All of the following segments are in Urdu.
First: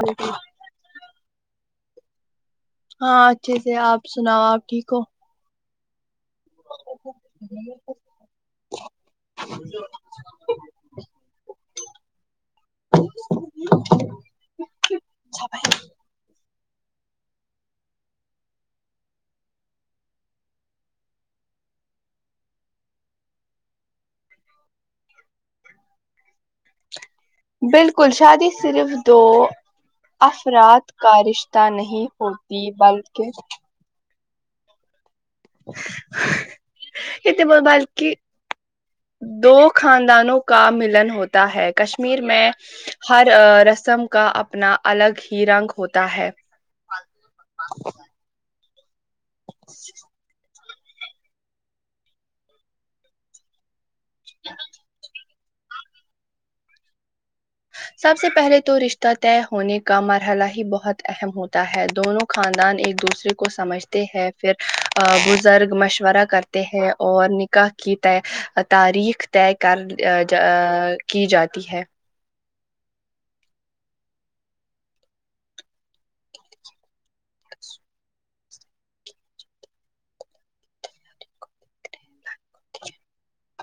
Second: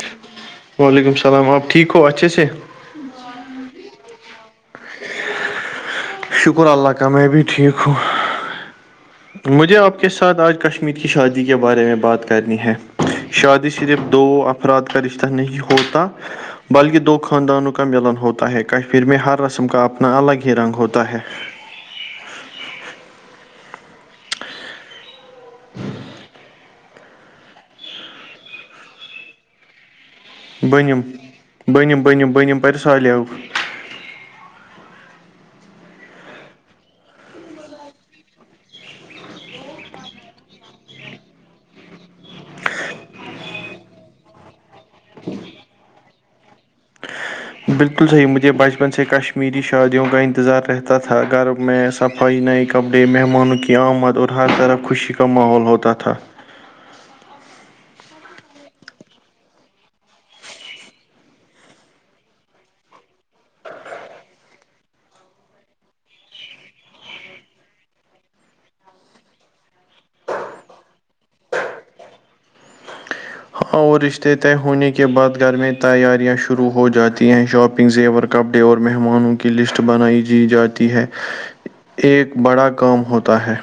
ہاں وعلیکم السلام آپ ٹھیک ہو اچھے سے ہاں اچھے سے آپ سناؤ آپ ٹھیک ہو شکر اللہ کا میں بھی ٹھیک ہوں مجھے آپ کے ساتھ آج کشمیر کی شادی کے بارے میں بات کرنی ہے شادی صرف دو افراد کا رشتہ نہیں ہوتا بلکہ دو خاندانوں کا ملن ہوتا ہے کشمیر میں ہر رسم کا اپنا الگ ہی رنگ ہوتا ہے بالکل شادی صرف دو افراد بنم کا رشتہ بنم نہیں بنم بنم ہوتی پر سالیو بلکہ یہ تو موبائل کی دو خاندانوں کا ملن ہوتا ہے کشمیر میں ہر رسم کا اپنا الگ ہی رنگ ہوتا ہے بالکل صحیح مجھے بچپن سے کشمیری شادیوں کا انتظار رہ تا گھر میں صفائی نئے کپڑے مہمانوں کی آمد اور ہر طرف خوشی کا ماحول ہوتا تھا سب سے پہلے تو رشتہ طے ہونے کا مرحلہ ہی بہت اہم ہوتا ہے دونوں خاندان ایک دوسرے کو سمجھتے ہے پھر بزرگ مشورہ کرتے ہیں اور نکاح کی طے تاریخ طے کر ا جا کی جاتی ہے اور رشتے طے ہونے کے بعد گھر میں تیاریاں شروع ہو جاتی ہیں شاپنگ زیور کپڑے اور مہمانوں کی لسٹ بنائی دی جاتی ہے ایک بڑا کام ہوتا ہے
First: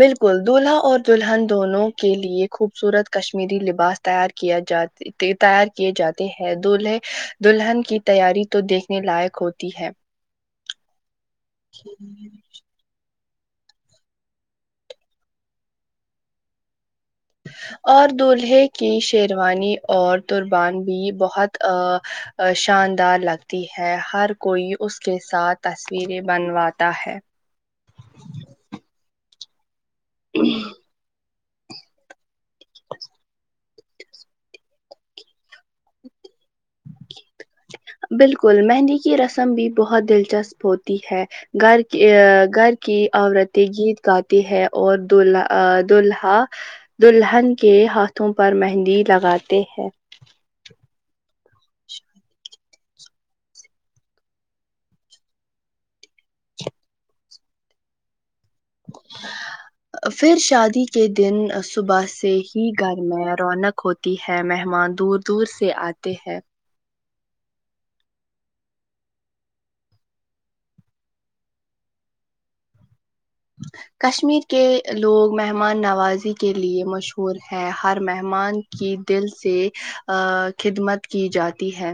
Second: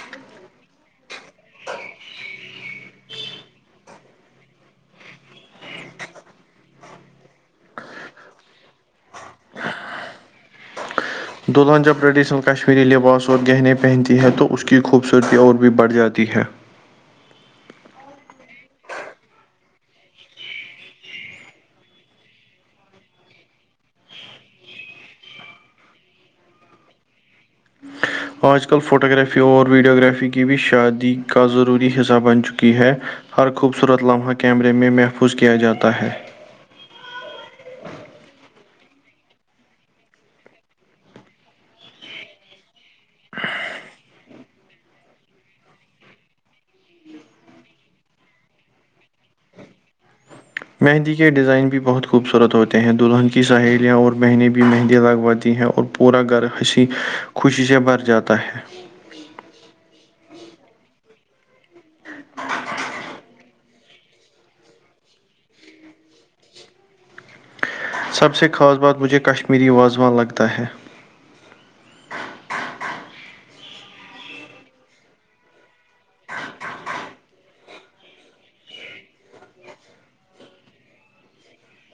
بالکل دولہا اور دلہن دونوں کے لیے خوبصورت کشمیری لباس تیار کیا جاتا تیار کیے جاتے ہیں دولہے دلہن کی تیاری تو دیکھنے لائق ہوتی ہے دلہن جاب ریڈشنل کشمیری لباس کو اور گہنے پہنتی ہے تو اس کی خوبصورتی اور بھی بڑھ جاتی ہے اور دولہے کی شیروانی اور قربان بھی بہت ا شاندار لگتی ہے ہر کوئی اس کے ساتھ تصویریں بنواتا ہے آج کل فوٹوگرافی اور ویڈیوگرافی کی بھی شادی کا ضروری حصہ بن چکا ہے کی ہے ہر خوبصورت لمحہ کیمرے میں محفوظ کیا جاتا ہے بالکل مہندی کی رسم بھی بہت دلچسپ ہوتی ہے گھر کی گھر کی عورتیں گیت گاتی ہے اور دولہا دولہا دلہن کے ہاتھوں پر مہندی لگاتے ہیں مہندی کے ڈیزائن بھی بہت خوبصورت ہوتے ہیں دلہن کی سہیلیاں اور بہنیں بھی مہندی لگواتی ہیں اور پورا گھر ہنسی خوشی سے بھر جاتا ہے پھر شادی کے دن صبح سے ہی گھر میں رونق ہوتی ہے مہمان دور دور سے آتے ہیں سب سے خاص بات مجھے کشمیری واازوان لگتا ہے کشمیر کے لوگ مہمان نوازی کے لیے مشہور ہیں ہر مہمان کی دل سے خدمت کی جاتی ہے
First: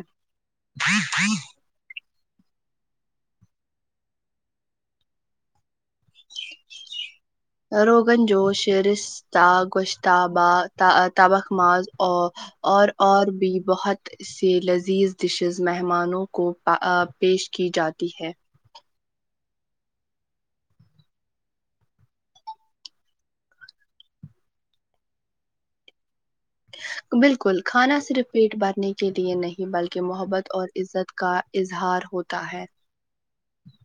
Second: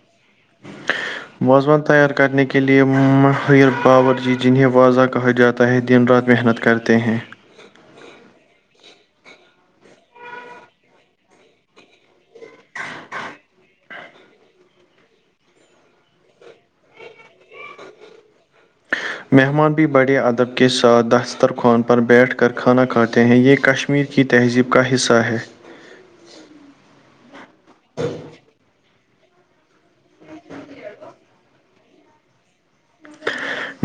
وازوان تیار کرنے کے لیے ماہر باور جی جنہیں واضح کہا جاتا ہے دن رات محنت کرتے ہیں روغن جوش رشتہ گوشتبہ تبخ ماز اور اور اور بھی بہت ایسی لذیذ ڈشز مہمانوں کو ا ا پیش کی جاتی ہے مہمان بھی بڑے ادب کے ساتھ داستتر خوان پر بیٹھ کر کھانا کھاتے ہیں یہ کش میر کی تہذیب کا حصہ ہے بالکل کھانا صرف پیٹ بھرنے کے لیے نہیں بلکہ محبت اور عزت کا اظہار ہوتا ہے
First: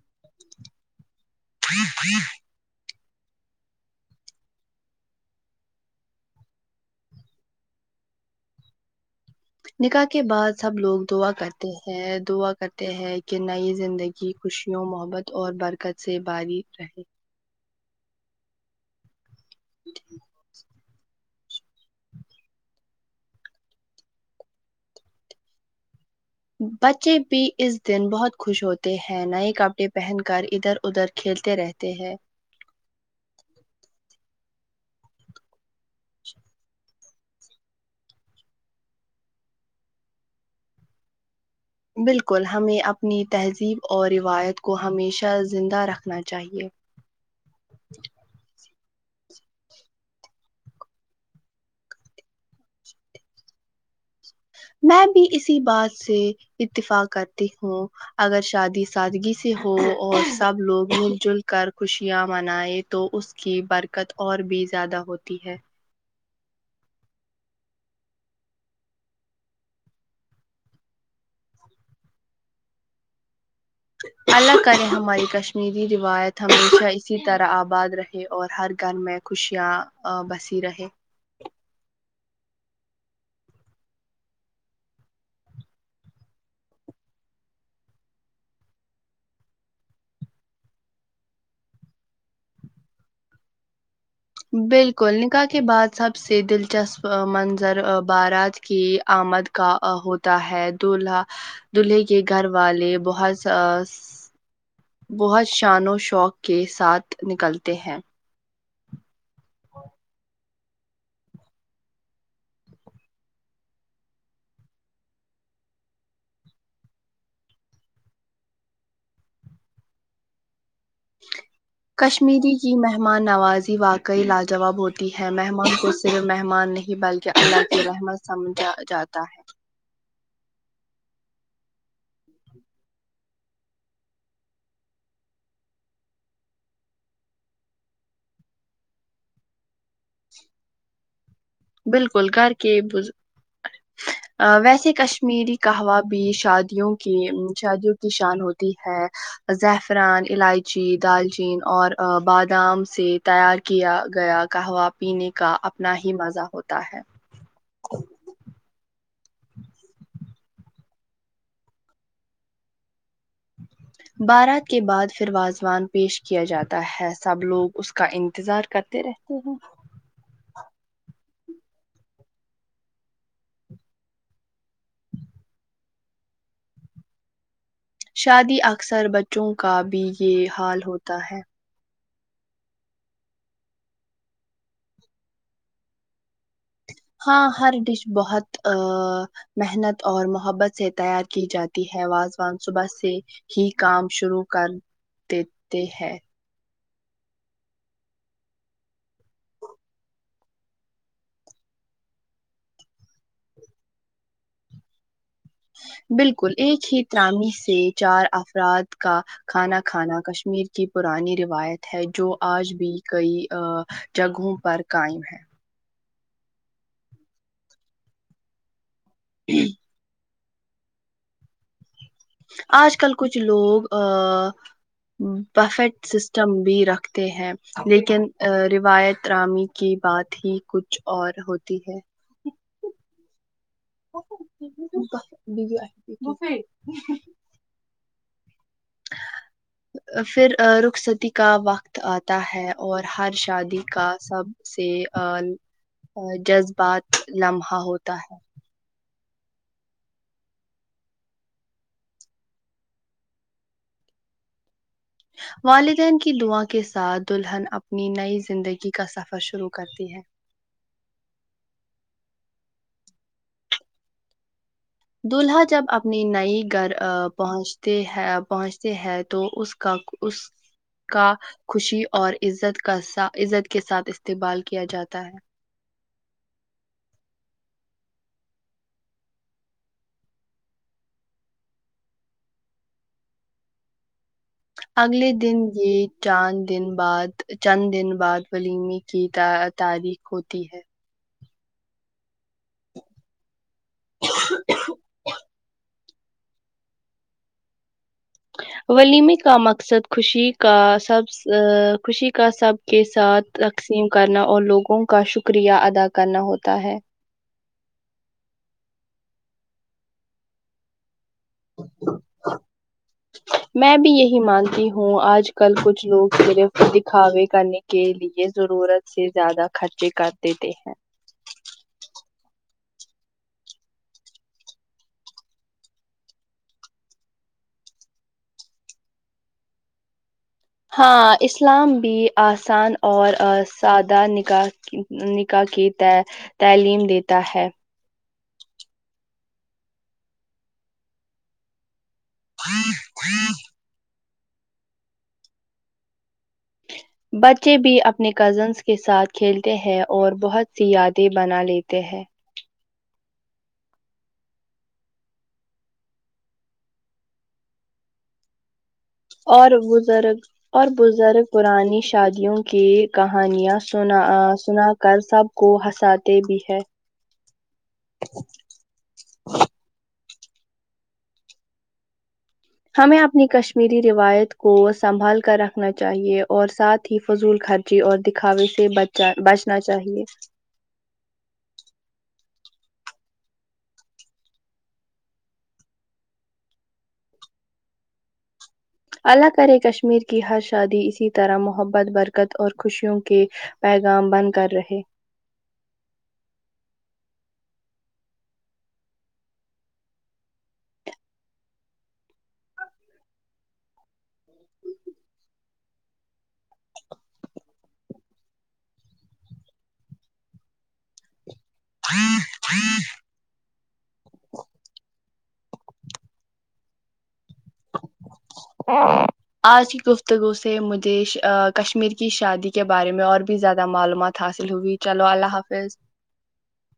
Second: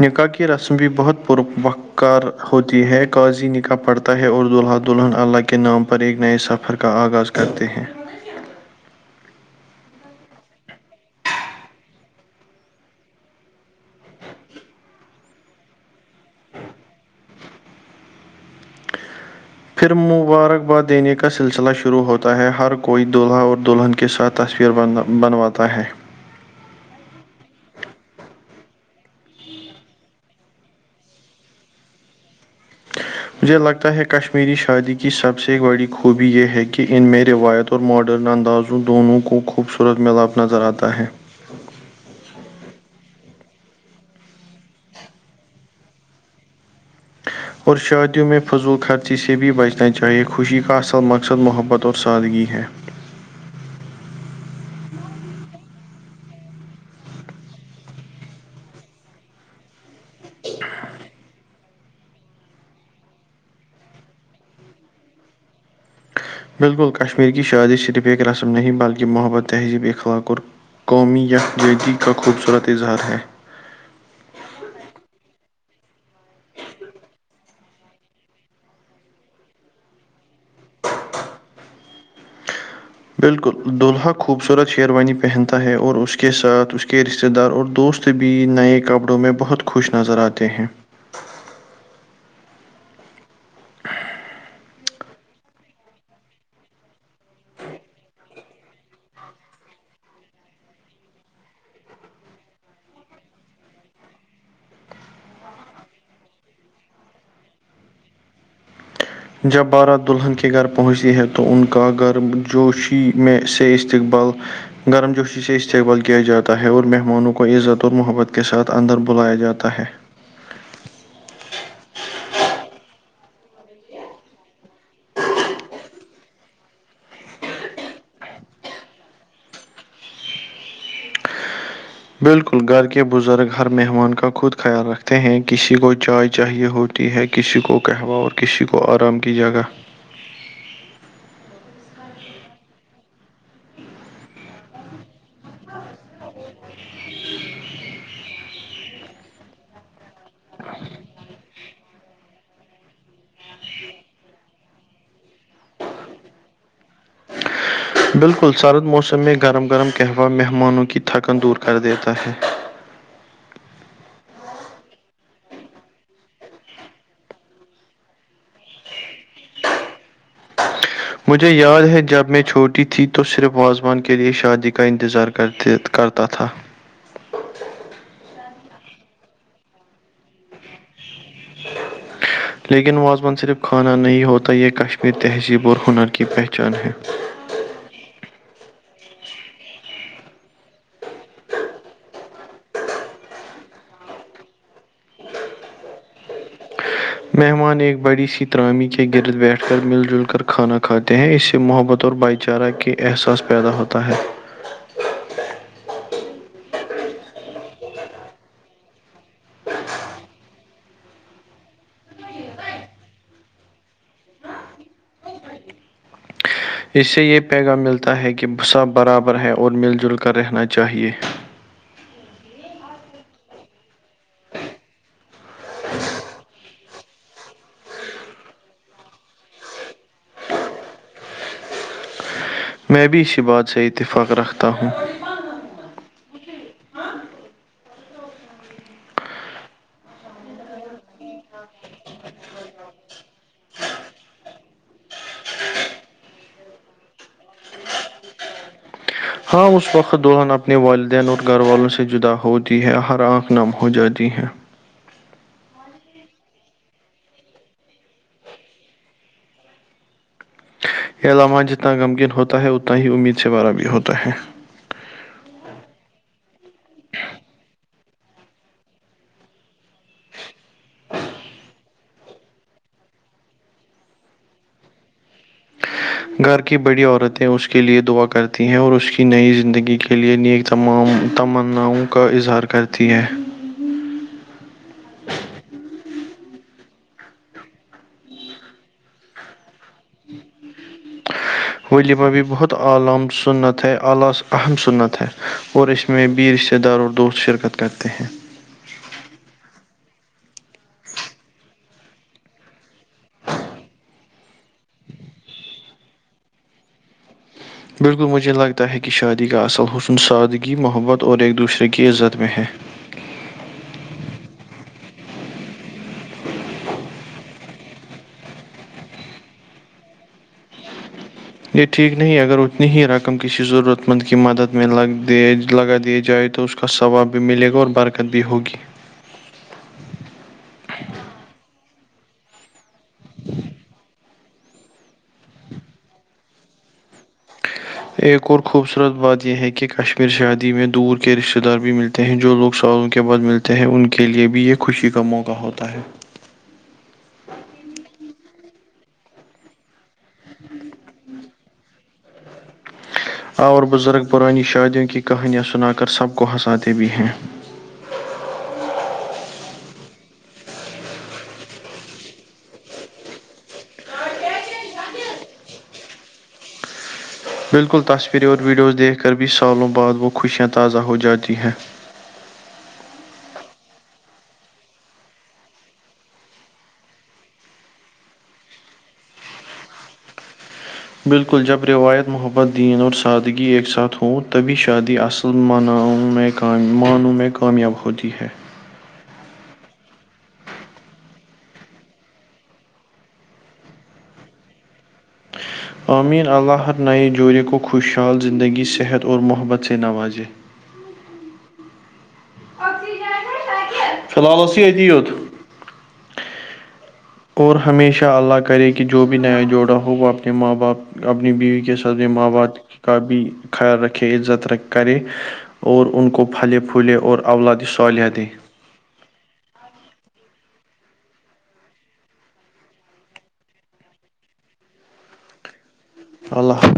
نکاح کی رسم بھی بہت پر وقار ہوتی ہے قاضی نکاح پڑتا ہے اور دلہا دلہن اللہ کے نام پر ایک نئے سفر کا آغاز کرتے ہیں نکاح کے بعد سب لوگ دعا کرتے ہیں دعا کرتے ہیں کہ نئی زندگی کی خوشیوں محبت اور برکت سے بھری رہے پھر مبارکباد دینے کا سلسلہ شروع ہوتا ہے ہر کوئی دولہا اور دلہن کے ساتھ تصویر بن بنواتا ہے بچے بھی اس دن بہت خوش ہوتے ہیں نئے کپڑے پہن کر ادھر ادھر کھیلتے رہتے ہیں مجھے لگتا ہے کشمیری شادی کی سب سے بڑی خوبی یہ ہے کہ ان میں روایتوں اور ماڈرن اندازوں دونوں کو خوبصورت ملاپ نظر آتا ہے بالکل ہمیں اپنی تہذیب اور روایت کو ہمیشہ زندہ رکھنا چاہیے اور شادیوں میں فضول خرچی سے بھی بچنا چاہیے خوشی کا اصل مقصد محبت اور سادگی ہے میں بھی اسی بات سے اتفاق کرتی ہوں اگر شادی سادگی سے ہو اور سب لوگ مل جھل کر خوشیاں منایے تو اس کی برکت اور بھی زیادہ ہوتی ہے بالکل کشمیر کی شادی صرف ایک رسم نہیں بلکہ محبت تہذیب اخلاق اور قومی یکجہتی کا خوبصورت اظہار ہے اللہ کرے ہماری کشمیری روایت ہمیشہ اسی طرح آباد رہے اور ہر گھر میں خوشیاں بسی رہے بالکل دولہا خوبصورت شیروانی پہنتا ہے اور اس کے ساتھ اس کے رشتے دار اور دوست بھی نئے کپڑوں میں بہت خوش نظر آتے ہیں بالکل نکاح کے بعد سب سے دلچسپ منظر بارات کی آمد کا ا ہوتا ہے دولہا دولہے کے گھر والے بہت سا بہت شان و شوق کے ساتھ نکلتے ہیں جب بارات دلہن کے کے گھر پہنچتی ہے تو ان کا گھر جوشی میں سے استقبال گرم جوشی سے استقبال کیا جاتا ہے اور مہمانوں کو عزت اور محبت کے ساتھ اندر بلایا جاتا ہے کشمیری کی مہمان نوازی واقعی لاجواب ہوتی ہے مہمان کو صرف مہمان نہیں بل کہ اللہ کے رحمت سمجھا جاتا ہے بالکل گھر کے بزرگ ہر مہمان کا خود خیال رکھتے ہیں کسی کو چائے چاہیے ہو تی ہے کسی کو کہوہ اور کسی کو آرام کی جگہ بالکل گھر کے بز ویسے کش میری کہوا بھی شادیوں کی شادیوں کی شان ہوتی ہے زعفران الائچی دالچین اور بادام سے تیار کیا گیا قہوہ پینے کا اپنا ہی مزہ ہوتا ہے بالکل سرد موسم میں گرم گرم قہوہ مہمانوں کی تھکن دور کر دیتا ہے بارات کے بعد پھر واضوان پیش کیا جاتا ہے سب لوگ اس کا انتظار کرتے رہتے ہیں مجھے یاد ہے جب میں چھوٹی تھی تو صرف واازوان کے لئے شادی کا انتظار کرتے کرتا تھا شادی اکثر بچوں کا بھی یہ حال ہوتا ہے لیکن واضوان صرف کھانا نہیں ہوتا یہ کشمیر تہذیب اور ہنر کی پہچان ہے ہاں ہر ڈش بہت آا محنت اور محبت سے تیار کی جاتی ہے وازوان صبح سے ہی کام شروع کر دیتے ہے مہمان ایک بڑی سی ترامی کے گرد بیٹھ کر مل جل کر کھانا کھاتے ہیں اس سے محبت اور بھائی چارہ کے احساس پیدا ہوتا ہے بالکل ایک ہی ترامی سے چار افراد کا کھانا کھانا کشمیر کی پرانی روایت ہے جو آج بھی کئی جگہوں پر قائم ہے اس سے یہ پیغام ملتا ہے کہ سب برابر ہے اور مل جل کر رہنا چاہیے آج کل کچھ لوگ بفیٹ سسٹم بھی رکھتے ہیں لیکن ا روایت رامی کی بات ہی کچھ اور ہوتی ہے میں بھی اسی بات سے اتفاق رکھتا ہوں پھر رخصتی کا وقت آتا ہے اور ہر شادی کا سب سے جذبات لمحہ ہوتا ہے ہاں اس وقت دلہ اپنے والدین اور گھر والوں سے جدا ہوتی ہے ہر آنکھ نم ہو جاتی ہے والدین کی دعا کے ساتھ دلہن اپنی نئی زندگی کا سفر شروع کرتی ہے یہ لمحہ جتنا غمگن ہوتا ہے اتنا ہی امید سے بارا بھی ہوتا ہے دولہا جب اپنی نئی گھر پہنچتے ہے پہنچتے ہے تو اس کا اس کا خوشی اور عزت کا س عزت کے ساتھ استقبال کیا جاتا ہے گھر کی بڑی عورتیں اس کے لئے دعا کرتی ہیں اور اس کی نئی زندگی کے لئے نیک تمام تمناؤں کا اظہار کرتی ہے اگلے دن یہ چاند دن بعد چند دن بعد ولیمی کی تحت تاریخ ہوتی ہے ولیمہ بھی بہت عالام سنت ہے اعلی اہم سنت ہے اور اس میں میں بھی رشتے دار اور دوست شرکت کرتے ہیں ولیمے کا مقصد خوشی کا سب خوشی کا سب کے ساتھ تقسیم کرنا اور لوگوں کا شکریہ ادا کرنا ہوتا ہے بالکل مجھے لگتا ہے کہ شادی کا اصل حسن سادگی محبت اور ایک دوسرے کی عزت میں ہے میں بھی یہی مانتی ہوں آج کل کچھ لوگ صرف دکھاوے کرنے کے لیے ضرورت سے زیادہ خرچے کر دیتے ہیں یہ ٹھیک نہیں اگر اتنی ہی رقم کسی ضرورت مند کی مدد میں لگ دیے لگا دییا جائے تو اس اس کا ثواب بھی ملے گا اور برکت بھی ہوگی ہاں اسلام بھی آسان اور ا سادہ نکاح کی ہ نکاح کی ت تعلیم دیتا ہے ایک اور خوبصورت بات یہ ہے کہ کشمیر شادی میں دور کے رشتہ دار بھی مل تے ہیں جو لوگ سالوں کے بعد ملتے ہیں ان کے لیے بھی یہ خوشی کا موقع ہوتا ہے بچے بھی اپنے کزنس کے ساتھ کھیلتے ہیں اور بہت سی یادیں بنا لیتے ہیں اور بزرگ پرانی شادیوں کی کہانیاں سنا کر سب کو ہنساتے بھی ہیں اور بزرگ اور بزرگ پرانی شادیوں کے کہانیاں سنا ا سنا کر سب کو ہنساتے بھی ہے بالکل تصویریں اور ویڈیوز دیکھ کر بھی سالوں بعد وہ خوشیاں تازہ ہو جاتی ہیں ہمیں اپنی کشمیری روایت کو سنبھال کر رکھنا چاہیے اور ساتھ ہی فضول خر چی اور دکھاوے سے بچا بچنا چاہیے بالکل جب روایت محبت دین اور سادگی ایک ساتھ ہوں تبھی شادی اصل مناوں میں کام معنوں میں کامیاب ہوتی ہے اللہ کرے کشمیر کی ہر شادی اسی طرح محبت برکت اور خوشیوں کے پیغام بن کر رہے امین اللہ ہر نئے جوڑے کو خوشحال زندگی صحت اور محبت سے نوازے فی الحال اس یدی ہو تم اور ہمیشہ اللہ کرے کہ جو بھی نیا جوڑا ہو وہ اپنے ماں باپ اپنی بیوی ساتھ ماں باپ کا بھی خیال رکھے عزت را کرے اور ان کو پھلے پھولے اور اولاد صالح دیں ہاں آج کی گفتگو سے مجھے ش کشمیر کی شادی کے بارے میں اور بھی زیادہ معلومات حاصل ہوئی چلو اللہ حافظ اللہ